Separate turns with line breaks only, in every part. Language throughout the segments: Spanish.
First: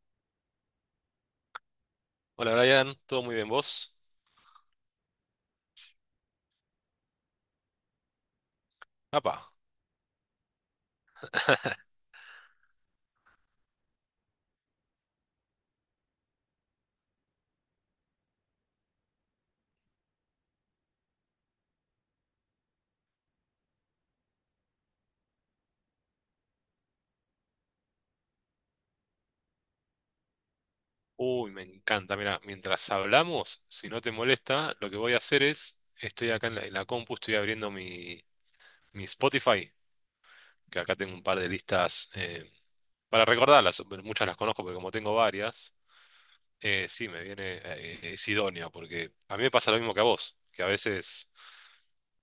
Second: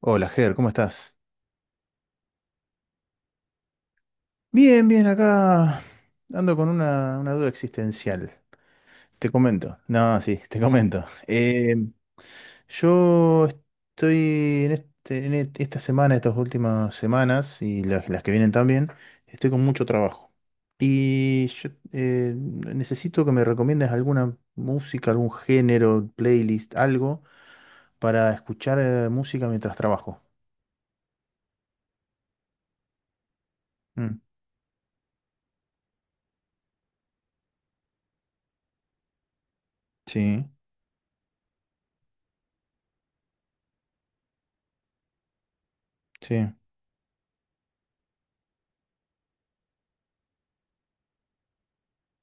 Hola, Ger, ¿cómo estás?
Hola Brian, ¿todo muy bien vos?
Bien, bien, acá ando con una duda existencial. Te
Apa.
comento. No, sí, te comento. Yo estoy en esta semana, estas últimas semanas y las que vienen también, estoy con mucho trabajo. Y yo necesito que me recomiendes alguna música, algún género, playlist, algo para escuchar música mientras trabajo.
Uy, me encanta. Mira, mientras hablamos, si no te
Mm,
molesta, lo que voy a hacer es, estoy acá en la compu, estoy abriendo mi Spotify,
sí,
que acá tengo un par de listas para recordarlas, pero muchas las conozco, pero como tengo varias,
sí.
sí, me viene, es idóneo, porque a mí me pasa lo mismo que a vos, que a veces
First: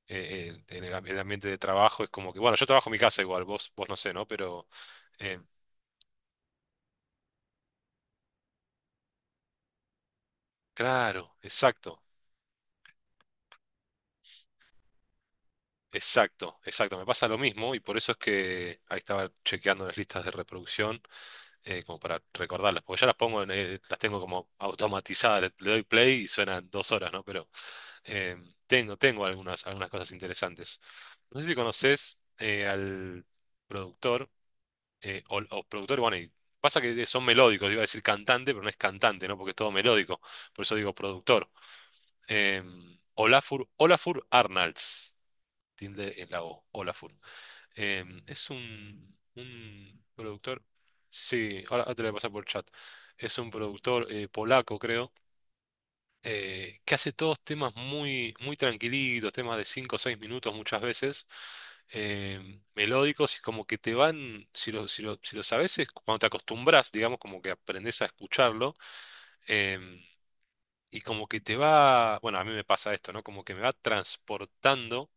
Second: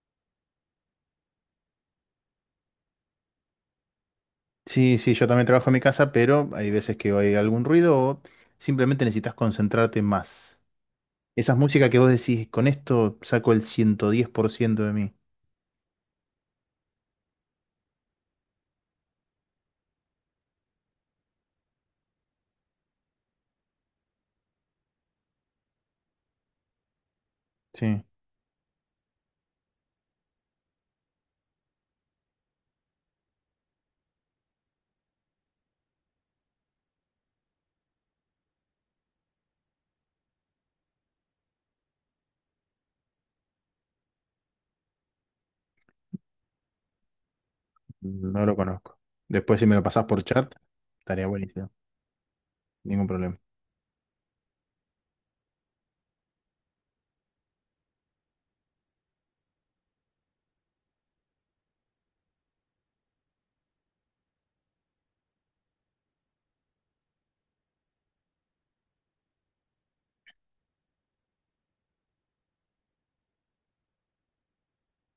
el ambiente de trabajo es como que, bueno, yo trabajo en mi casa igual, vos no sé, ¿no? Pero,
Sí, sí, yo
eh,
también trabajo en mi casa, pero hay veces que hay algún ruido o simplemente necesitas concentrarte más.
claro,
Esas músicas que
exacto.
vos decís, con esto saco el 110% de mí.
Exacto, exacto, me pasa lo mismo y por eso es que ahí estaba chequeando las listas de reproducción como para recordarlas, porque ya las pongo, las tengo como automatizadas, le doy play y suenan 2 horas, ¿no? Pero
Sí,
eh, tengo algunas, algunas cosas interesantes. No sé si conoces al productor o, productor, bueno, y pasa que son melódicos, iba a decir cantante, pero no es cantante, ¿no? Porque es todo melódico, por eso digo productor. Olafur, Olafur Arnalds, tilde en la O, Olafur.
no
Es
lo conozco.
un,
Después si me lo
un
pasás por chat,
productor.
estaría
Sí,
buenísimo.
ahora te lo voy a pasar por chat.
Ningún
Es
problema.
un productor polaco, creo, que hace todos temas muy, muy tranquilitos, temas de 5 o 6 minutos muchas veces, melódicos y como que te van, si lo sabes, es cuando te acostumbras, digamos, como que aprendes a escucharlo, em, y como que te va, bueno, a mí me pasa esto, ¿no? Como que me va transportando,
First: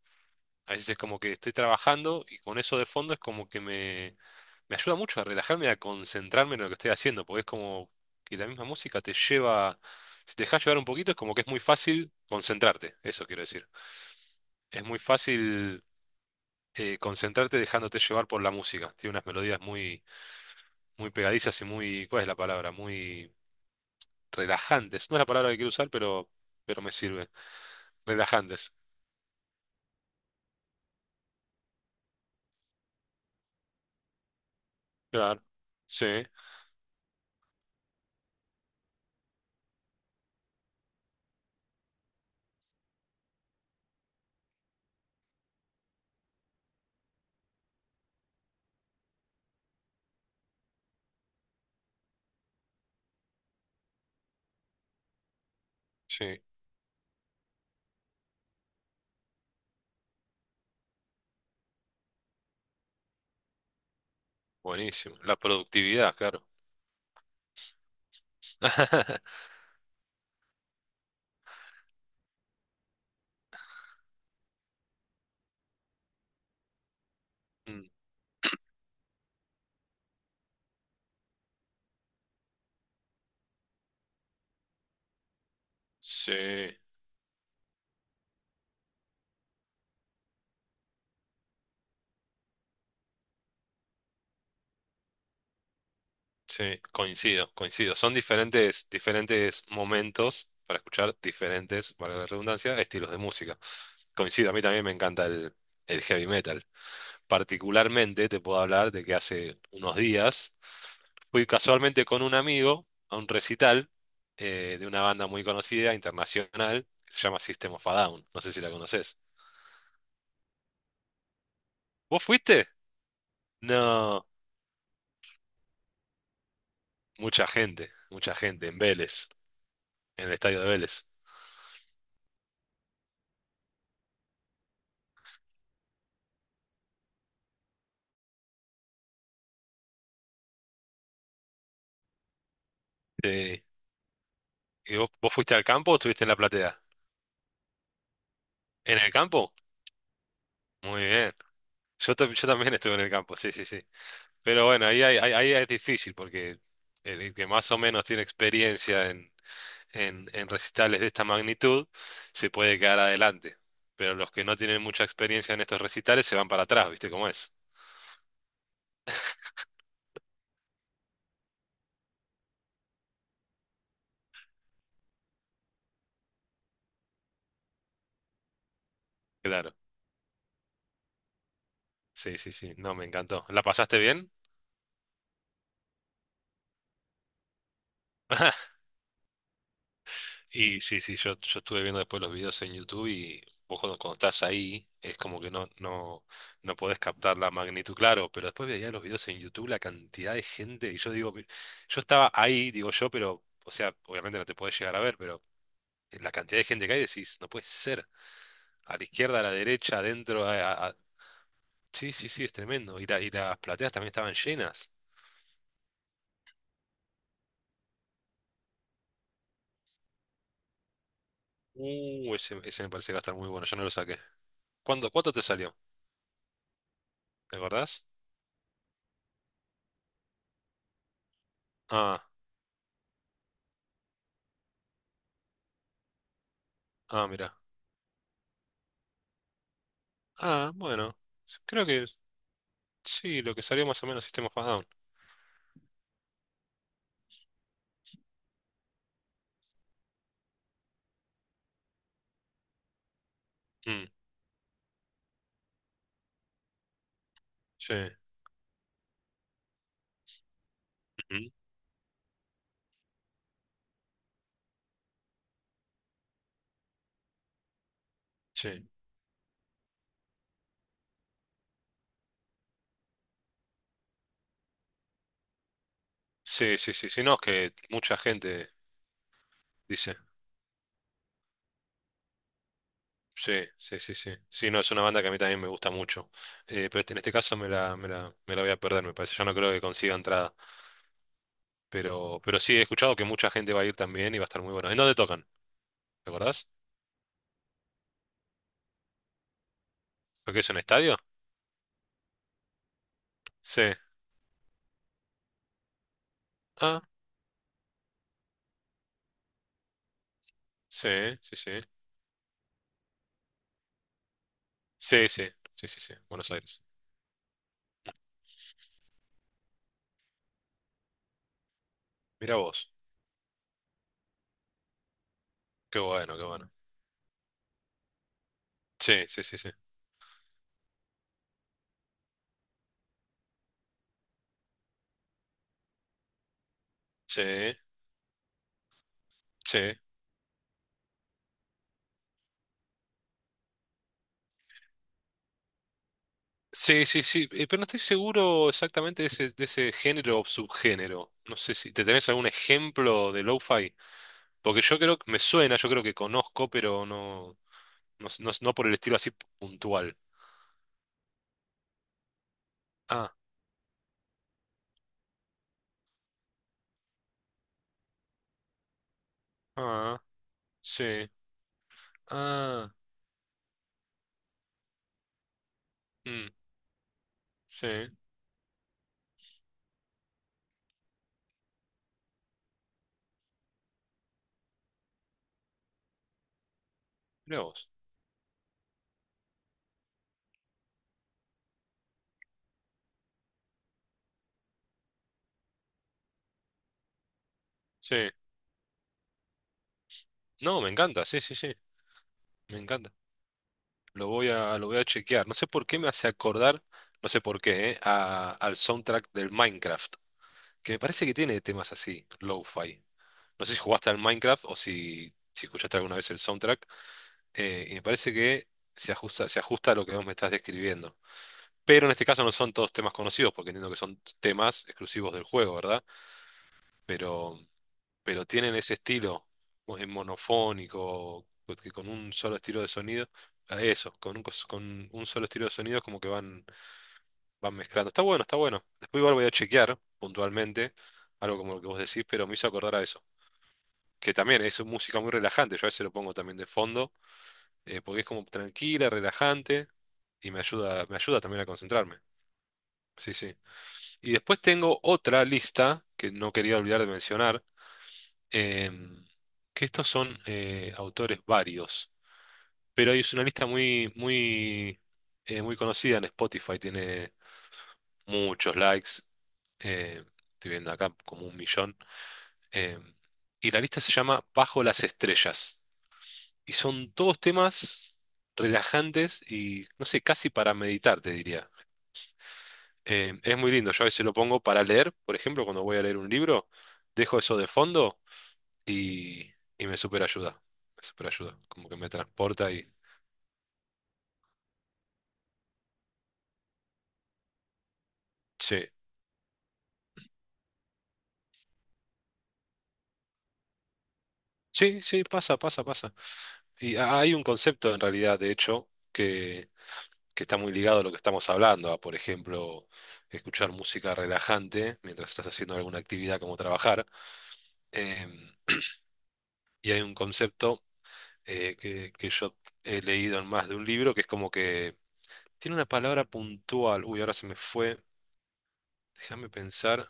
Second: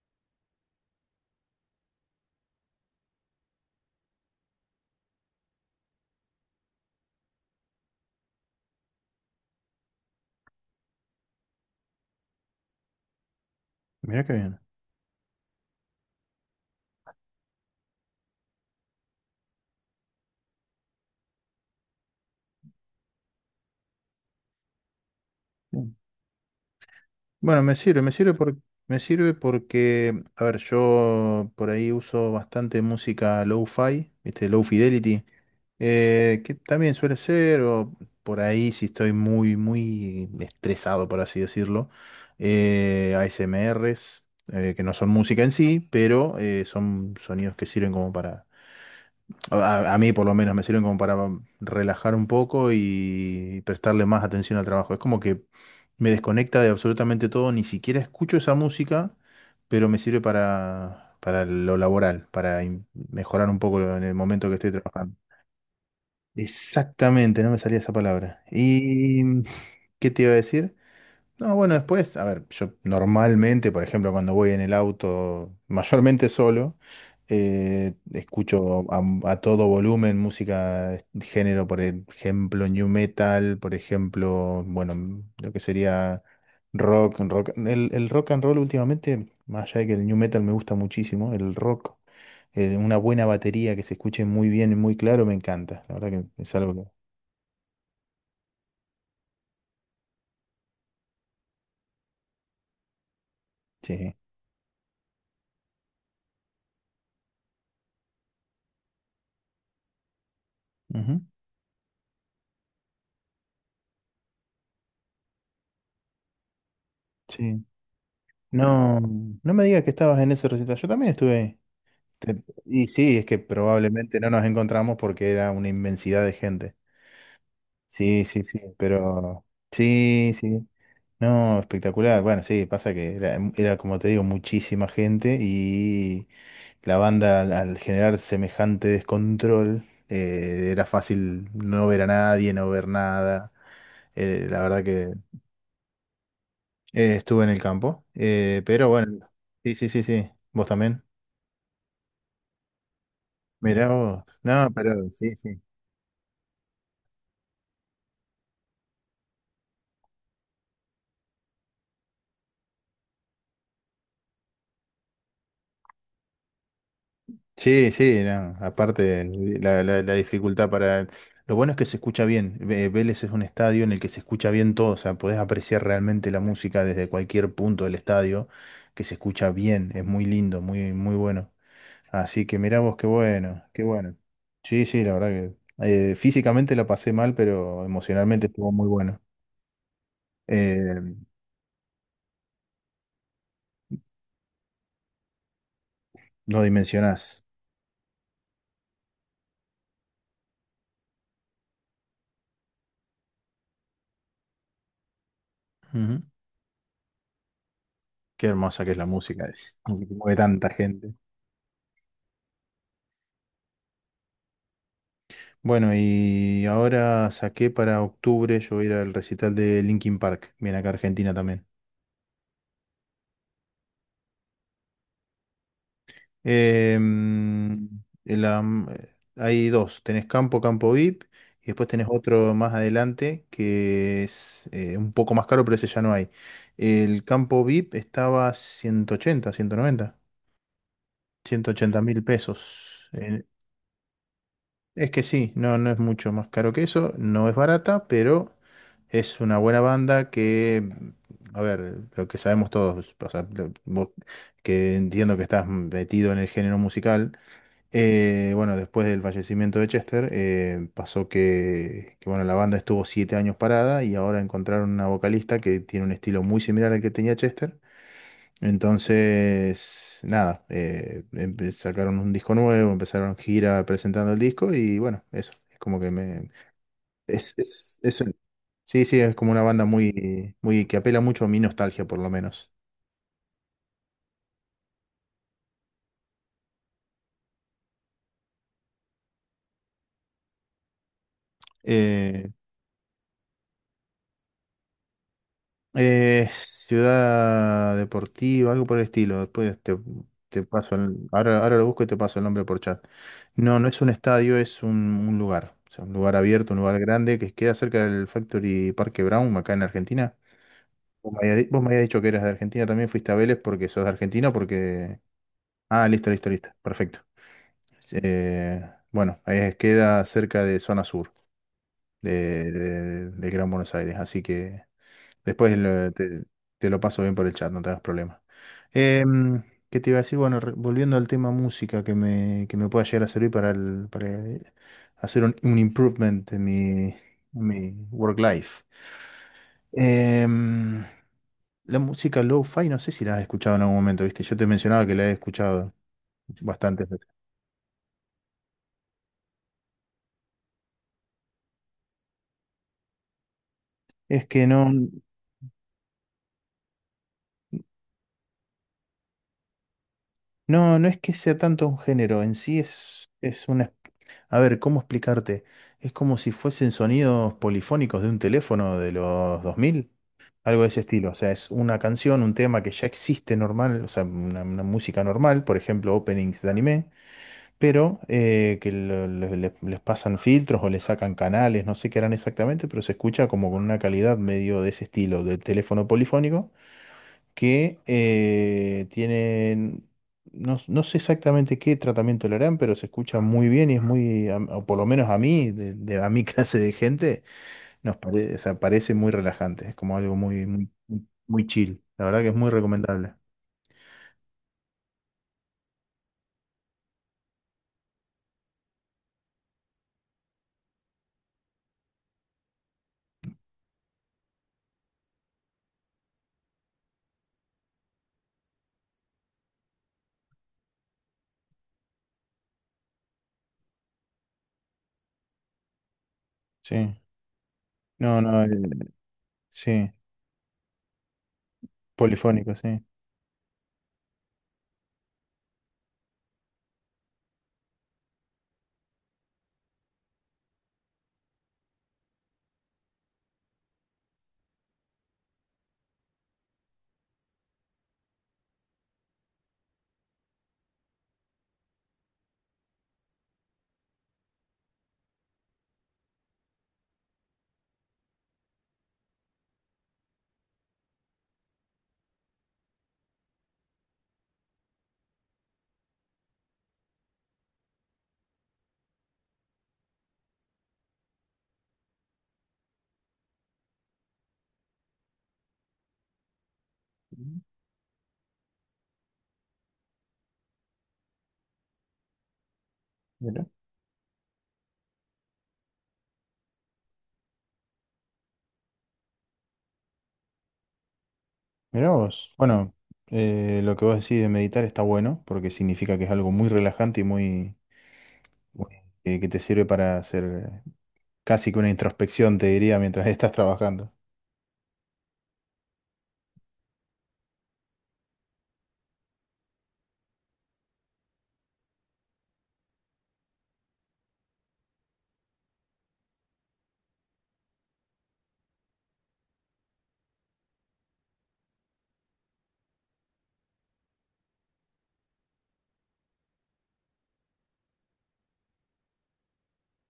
a veces es como que estoy trabajando y con eso de fondo es como que me ayuda mucho a relajarme y a concentrarme en lo que estoy haciendo, porque es como que la misma música te lleva, si te dejas llevar un poquito, es como que es muy fácil concentrarte, eso quiero decir.
Mirá qué bien.
Es muy fácil concentrarte dejándote llevar por la música. Tiene unas melodías muy, muy pegadizas y muy, ¿cuál es la palabra? Muy relajantes. No es la palabra que quiero usar, pero me sirve.
Bueno, me sirve,
Relajantes.
me sirve porque, a ver, yo por ahí uso bastante música low-fi, ¿viste? Low fidelity,
Claro. Sí,
que también suele ser, o por ahí si estoy muy, muy estresado, por así decirlo, ASMRs, que no son música en sí, pero son sonidos que sirven como para a mí por lo menos me sirven como para relajar un poco y prestarle más atención al trabajo. Es como que me
sí.
desconecta de absolutamente todo, ni siquiera escucho esa música, pero me sirve para lo laboral, mejorar un poco en el momento que estoy
Buenísimo.
trabajando.
La productividad, claro.
Exactamente, no me salía esa palabra. ¿Y qué te iba a decir? No, bueno, después, a ver, yo normalmente, por ejemplo, cuando voy en el auto, mayormente solo,
Mm,
escucho a todo volumen música de género, por ejemplo, new metal, por ejemplo, bueno, lo que sería
sí,
rock, rock, el rock and roll últimamente, más allá de que el new metal me gusta muchísimo, el rock, una buena batería que se escuche muy bien y muy claro, me encanta. La verdad que es algo
sí,
que...
coincido, coincido. Son diferentes, diferentes momentos para escuchar diferentes, para la redundancia, estilos de música.
Sí.
Coincido, a mí también me encanta el heavy metal. Particularmente te puedo hablar de que hace unos días
Ujú,
fui casualmente con un amigo a un recital de una banda muy conocida, internacional, que se llama
sí.
System of a Down. No sé si la
No,
conoces.
no me digas que estabas en ese recital. Yo también estuve ahí.
¿Vos fuiste?
Y sí, es que probablemente
No,
no nos encontramos porque era una inmensidad de gente. Sí,
mucha
sí, sí,
gente en Vélez,
pero
en
sí,
el estadio
sí.
de Vélez.
No, espectacular. Bueno, sí, pasa que era, era, como te digo, muchísima gente y la banda al generar semejante descontrol, era fácil no ver a nadie, no ver nada.
Sí.
La verdad
¿Y vos,
que
vos fuiste al campo o estuviste en la platea?
estuve en el campo. Pero
¿En el
bueno,
campo?
sí, sí, sí, sí. ¿Vos también?
Muy bien. Yo también estuve en el campo, sí, sí, sí.
Mirá vos.
Pero
No,
bueno, ahí,
pero
hay- ahí,
sí,
ahí
sí.
es difícil porque el que más o menos tiene experiencia en recitales de esta magnitud se puede quedar adelante. Pero los que no tienen mucha experiencia en estos recitales se van para atrás, ¿viste cómo es?
Sí, sí, no. Aparte, la dificultad para... Lo bueno es que se escucha bien. Vélez es un estadio en el que se escucha bien todo. O sea, podés apreciar realmente la música desde cualquier punto del estadio, que se escucha
Claro.
bien. Es muy lindo, muy, muy bueno.
Sí,
Así
sí,
que
sí.
mirá
No,
vos,
me
qué
encantó. ¿La
bueno, qué
pasaste
bueno.
bien?
Sí, sí, la verdad que... físicamente la pasé mal, pero emocionalmente estuvo muy bueno.
Y
Eh,
sí, sí, yo estuve viendo después los videos en YouTube y vos cuando estás ahí es como que no, no,
no
no podés captar
dimensionás.
la magnitud, claro, pero después veía los videos en YouTube, la cantidad de gente, y yo digo, yo estaba ahí, digo yo, pero, o sea, obviamente no te podés llegar a ver, pero
Ujú.
la cantidad de gente que hay decís, no puede ser,
Qué hermosa que es
a la
la
izquierda, a
música,
la
es.
derecha,
Que mueve
adentro,
tanta gente.
sí, sí, sí, es tremendo, y, y las plateas también estaban llenas.
Bueno, y ahora saqué para octubre, yo voy a ir al recital de Linkin Park, viene acá a Argentina también.
Ese me parece que va a estar muy bueno, yo no lo saqué. ¿Cuánto te salió? ¿Te
Em,
acordás?
el hay dos, tenés Campo, Campo VIP, y después tenés
Ah,
otro más adelante que es un poco más caro, pero ese ya no hay. El
ah, mira.
Campo VIP estaba ciento ciento ochenta ciento noventa
Ah, bueno,
ciento
creo
ochenta
que
mil pesos.
sí, lo que salió más o menos System of a Down.
Es que sí, no, no es mucho más caro que eso, no es barata, pero es una buena banda que, mm, a ver, lo que sabemos todos, o sea,
Mm,
vos que entiendo que estás metido en el género musical,
sí, ujú,
bueno, después del fallecimiento de Chester, pasó bueno, la banda estuvo 7 años parada y ahora encontraron una vocalista que tiene un estilo muy similar al que tenía Chester
sí,
entonces, nada, sacaron un disco nuevo, empezaron gira presentando el disco y bueno, eso, es como que me...
sí, sí, sí, sí, no, es
Es,
que
es,
mucha
es un-
gente
sí, sí, es como una banda
dice,
muy, muy que apela mucho a mi nostalgia por lo menos.
sí, sí, sí, sí, sí, no, es una banda que a mí también me gusta mucho. Pero en este caso me la voy a perder, me parece, yo no creo que consiga entrada, pero,
Eh,
pero sí, he escuchado que mucha gente va a ir también y va a estar muy bueno. ¿En dónde tocan? ¿Te acordás?
Ciudad Deportiva, algo por el estilo,
¿Lo que es un estadio?
ahora, ahora lo busco y te paso el nombre por chat. No,
Sí,
no es un estadio, es un lugar, o sea, un lugar abierto, un lugar
ah,
grande que queda cerca del Factory Parque Brown, acá en Argentina.
sí, sí, sí,
Vos me habías dicho que eras de Argentina, también fuiste a Vélez porque sos de Argentina, porque...
sí, sí, sí, sí,
Ah,
sí,
listo, listo,
Buenos
listo,
Aires.
perfecto. Eh, bueno, queda cerca de zona sur
Mira vos,
de Gran Buenos Aires, así que Después
qué
lo-
bueno,
te,
qué bueno.
te lo paso bien por el chat, no te hagas problema.
Sí, sí, sí,
Em,
sí.
¿qué te iba a decir? Bueno, volviendo al tema música que me pueda llegar a servir para, para hacer un improvement en
Sí.
mi work life.
Sí.
Em, la música lo-fi, no sé si la has escuchado en algún momento, ¿viste? Yo te mencionaba que la he escuchado
Sí,
bastantes
sí,
veces.
sí, pero no estoy seguro exactamente de ese género o subgénero. No sé si te tenés algún ejemplo de lo-fi,
Es que
porque
no,
yo creo que me suena, yo creo que conozco, pero no por el estilo así puntual.
no, no es que sea tanto un género, en sí
Ah,
es una. A ver, ¿cómo explicarte? Es como si fuesen sonidos polifónicos de un teléfono de los 2000,
ah,
algo de ese
sí,
estilo. O sea, es una canción, un tema
ah,
que ya existe normal, o sea, una música normal, por ejemplo,
mm,
openings de anime,
sí,
pero que lo- le- les pasan filtros o le sacan canales, no sé qué harán exactamente, pero se escucha como con una calidad medio de ese estilo, del teléfono polifónico
mirá vos,
que tienen, no, no sé exactamente qué tratamiento le harán, pero se escucha muy bien y es muy, o por lo menos a mí, a mi clase de gente, nos
sí.
parece, o sea, parece muy relajante, es como algo muy,
No, me
muy,
encanta, sí, sí,
muy
sí,
chill. La verdad que es muy
me encanta.
recomendable.
Lo voy a chequear. No sé por qué me hace acordar, no sé por qué, al soundtrack del Minecraft, que me parece que tiene temas así, lo-fi. No sé si jugaste al Minecraft o si escuchaste alguna vez el soundtrack. Y me parece que se ajusta a lo que vos me estás describiendo. Pero en este caso no son todos temas conocidos, porque entiendo que son temas exclusivos del juego, ¿verdad?
Sí.
Pero,
No,
pero
no,
tienen ese estilo
sí,
monofónico, pues, que con un solo
polifónico,
estilo de
sí.
sonido. Ah, eso, con un solo estilo de sonido es como que van mezclando. Está bueno, está bueno. Después igual voy a chequear puntualmente algo como lo que vos decís, pero me hizo acordar a eso. Que también es música muy relajante, yo a veces lo pongo también de fondo, porque es como tranquila, relajante, y me ayuda también a concentrarme. Sí, sí. Y después tengo otra lista que no quería olvidar de mencionar, em, que estos son autores varios, pero es una lista muy, muy, muy conocida en Spotify, tiene muchos likes, eh, estoy viendo acá como 1 millón, em, y la lista se llama Bajo las Estrellas. Y son todos
Ujú.
temas relajantes y, no sé, casi para meditar, te diría. Es
Mirá.
muy lindo, yo a veces lo pongo para leer, por ejemplo, cuando voy a leer un libro, dejo eso de fondo y, y, me super ayuda, como que me
Mirá vos.
transporta y,
Bueno, lo que vos decís de meditar está bueno, porque significa que es algo muy relajante y muy,
sí,
que te sirve para hacer. Casi que una introspección, te diría, mientras estás trabajando.
sí, sí, pasa, pasa, pasa. Y hay un concepto en realidad, de hecho, que está muy ligado a lo que estamos hablando, a, por ejemplo, escuchar música relajante mientras estás haciendo alguna actividad como trabajar. em, y hay un concepto que yo he leído en más de un libro, que es como que tiene una palabra puntual. Uy, ahora se me fue. Déjame pensar.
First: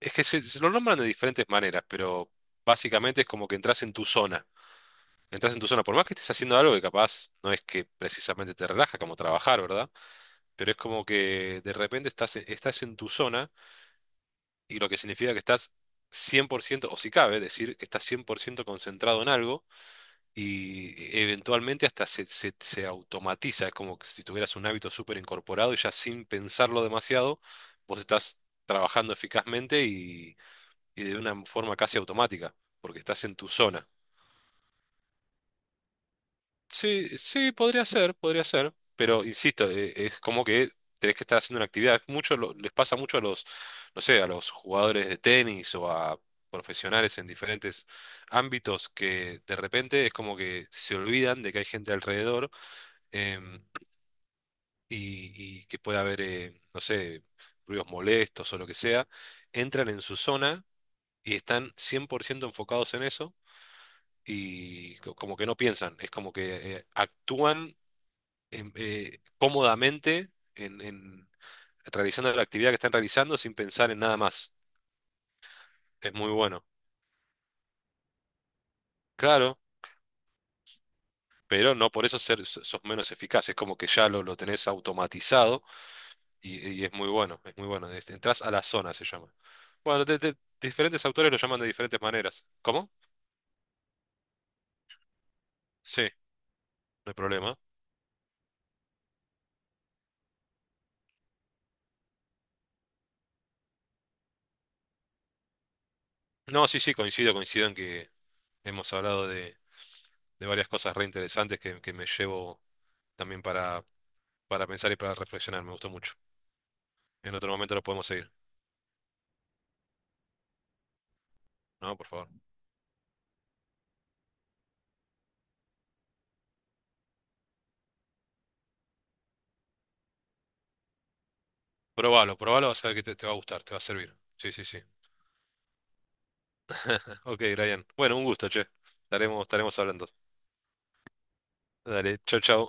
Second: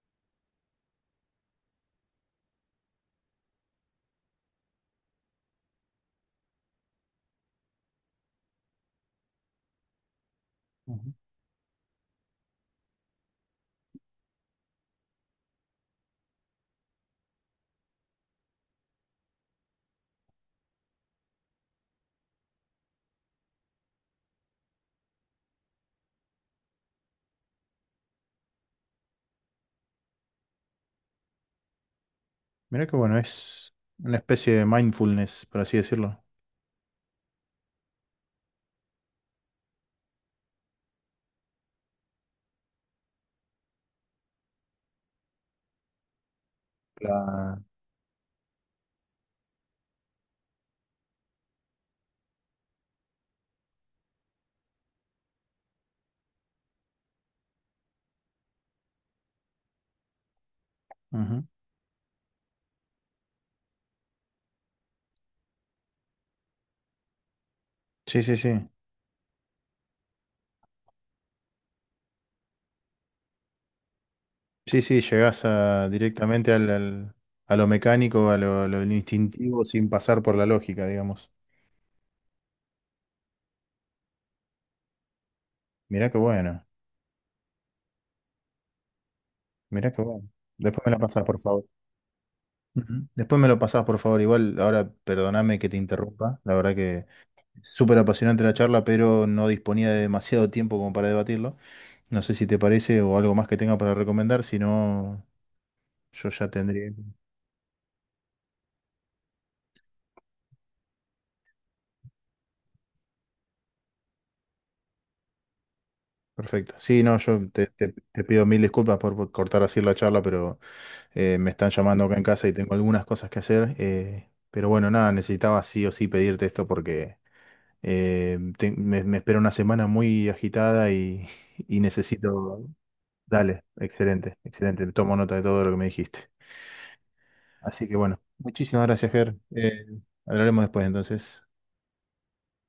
Es que se lo nombran de diferentes maneras, pero básicamente es como que entras en tu zona. Entras en tu zona, por más que estés haciendo algo que capaz no es que precisamente te relaja como trabajar, ¿verdad? Pero es como
Ujú.
que de repente estás en tu zona y lo que significa que estás 100% o si cabe decir que estás 100% concentrado en algo y eventualmente hasta se automatiza, es como que si tuvieras un hábito súper incorporado y ya sin pensarlo demasiado, vos estás trabajando eficazmente y, de una forma casi automática,
Mirá que
porque
bueno,
estás en tu
es
zona.
una especie de mindfulness, por así decirlo.
Sí, sí, podría ser, pero insisto, es como que tenés que estar haciendo una actividad. Mucho les pasa mucho a los, no sé, a los jugadores de tenis o a profesionales en
Claro.
diferentes ámbitos que de repente es como que se olvidan de que hay gente alrededor, em, y que pueda haber, no sé, ruidos molestos o lo que sea, entran en su zona y
Ujú.
están 100% enfocados en eso y como que no piensan, es como que actúan
Sí, sí, sí.
cómodamente, realizando la actividad que están realizando sin pensar en nada más.
Sí, sí, llegás a,
Es muy
directamente
bueno,
al, a lo mecánico, a lo
claro,
instintivo, sin pasar por la lógica, digamos.
pero no por eso sos menos eficaz, es como que ya lo tenés automatizado.
Mirá qué bueno,
Y es muy bueno, es muy bueno. Entrás a la zona, se llama.
mirá qué
Bueno,
bueno. Después me la
diferentes
pasás,
autores
por
lo llaman
favor.
de diferentes maneras. ¿Cómo?
Ujú. Después me lo pasás, por favor. Igual, ahora perdoname que te
Sí,
interrumpa. La verdad que
no hay problema.
súper apasionante la charla, pero no disponía de demasiado tiempo como para debatirlo. No sé si te parece o algo más que tenga para recomendar, si no, yo ya
No, sí,
tendría.
sí, coincido, coincido en que hemos hablado de varias cosas re interesantes que, me llevo también para pensar y para reflexionar. Me gustó mucho.
Perfecto. Sí, no,
En
yo
otro momento lo podemos
te
seguir,
pido mil disculpas por cortar así la charla, pero me están
¿no?
llamando
Por
acá en
favor.
casa y tengo algunas cosas que hacer. Pero bueno, nada, necesitaba sí o sí pedirte esto porque me espera una semana muy agitada y, y
Probalo,
necesito...
probalo, vas a ver que te va a
Dale,
gustar, te va a servir.
excelente,
Sí, sí, sí.
excelente. Tomo nota de todo lo que me dijiste.
Ok, Brian.
Así que
Bueno,
bueno,
un gusto, che.
muchísimas gracias, Ger.
Estaremos hablando.
Hablaremos después entonces.
Dale, chau, chau.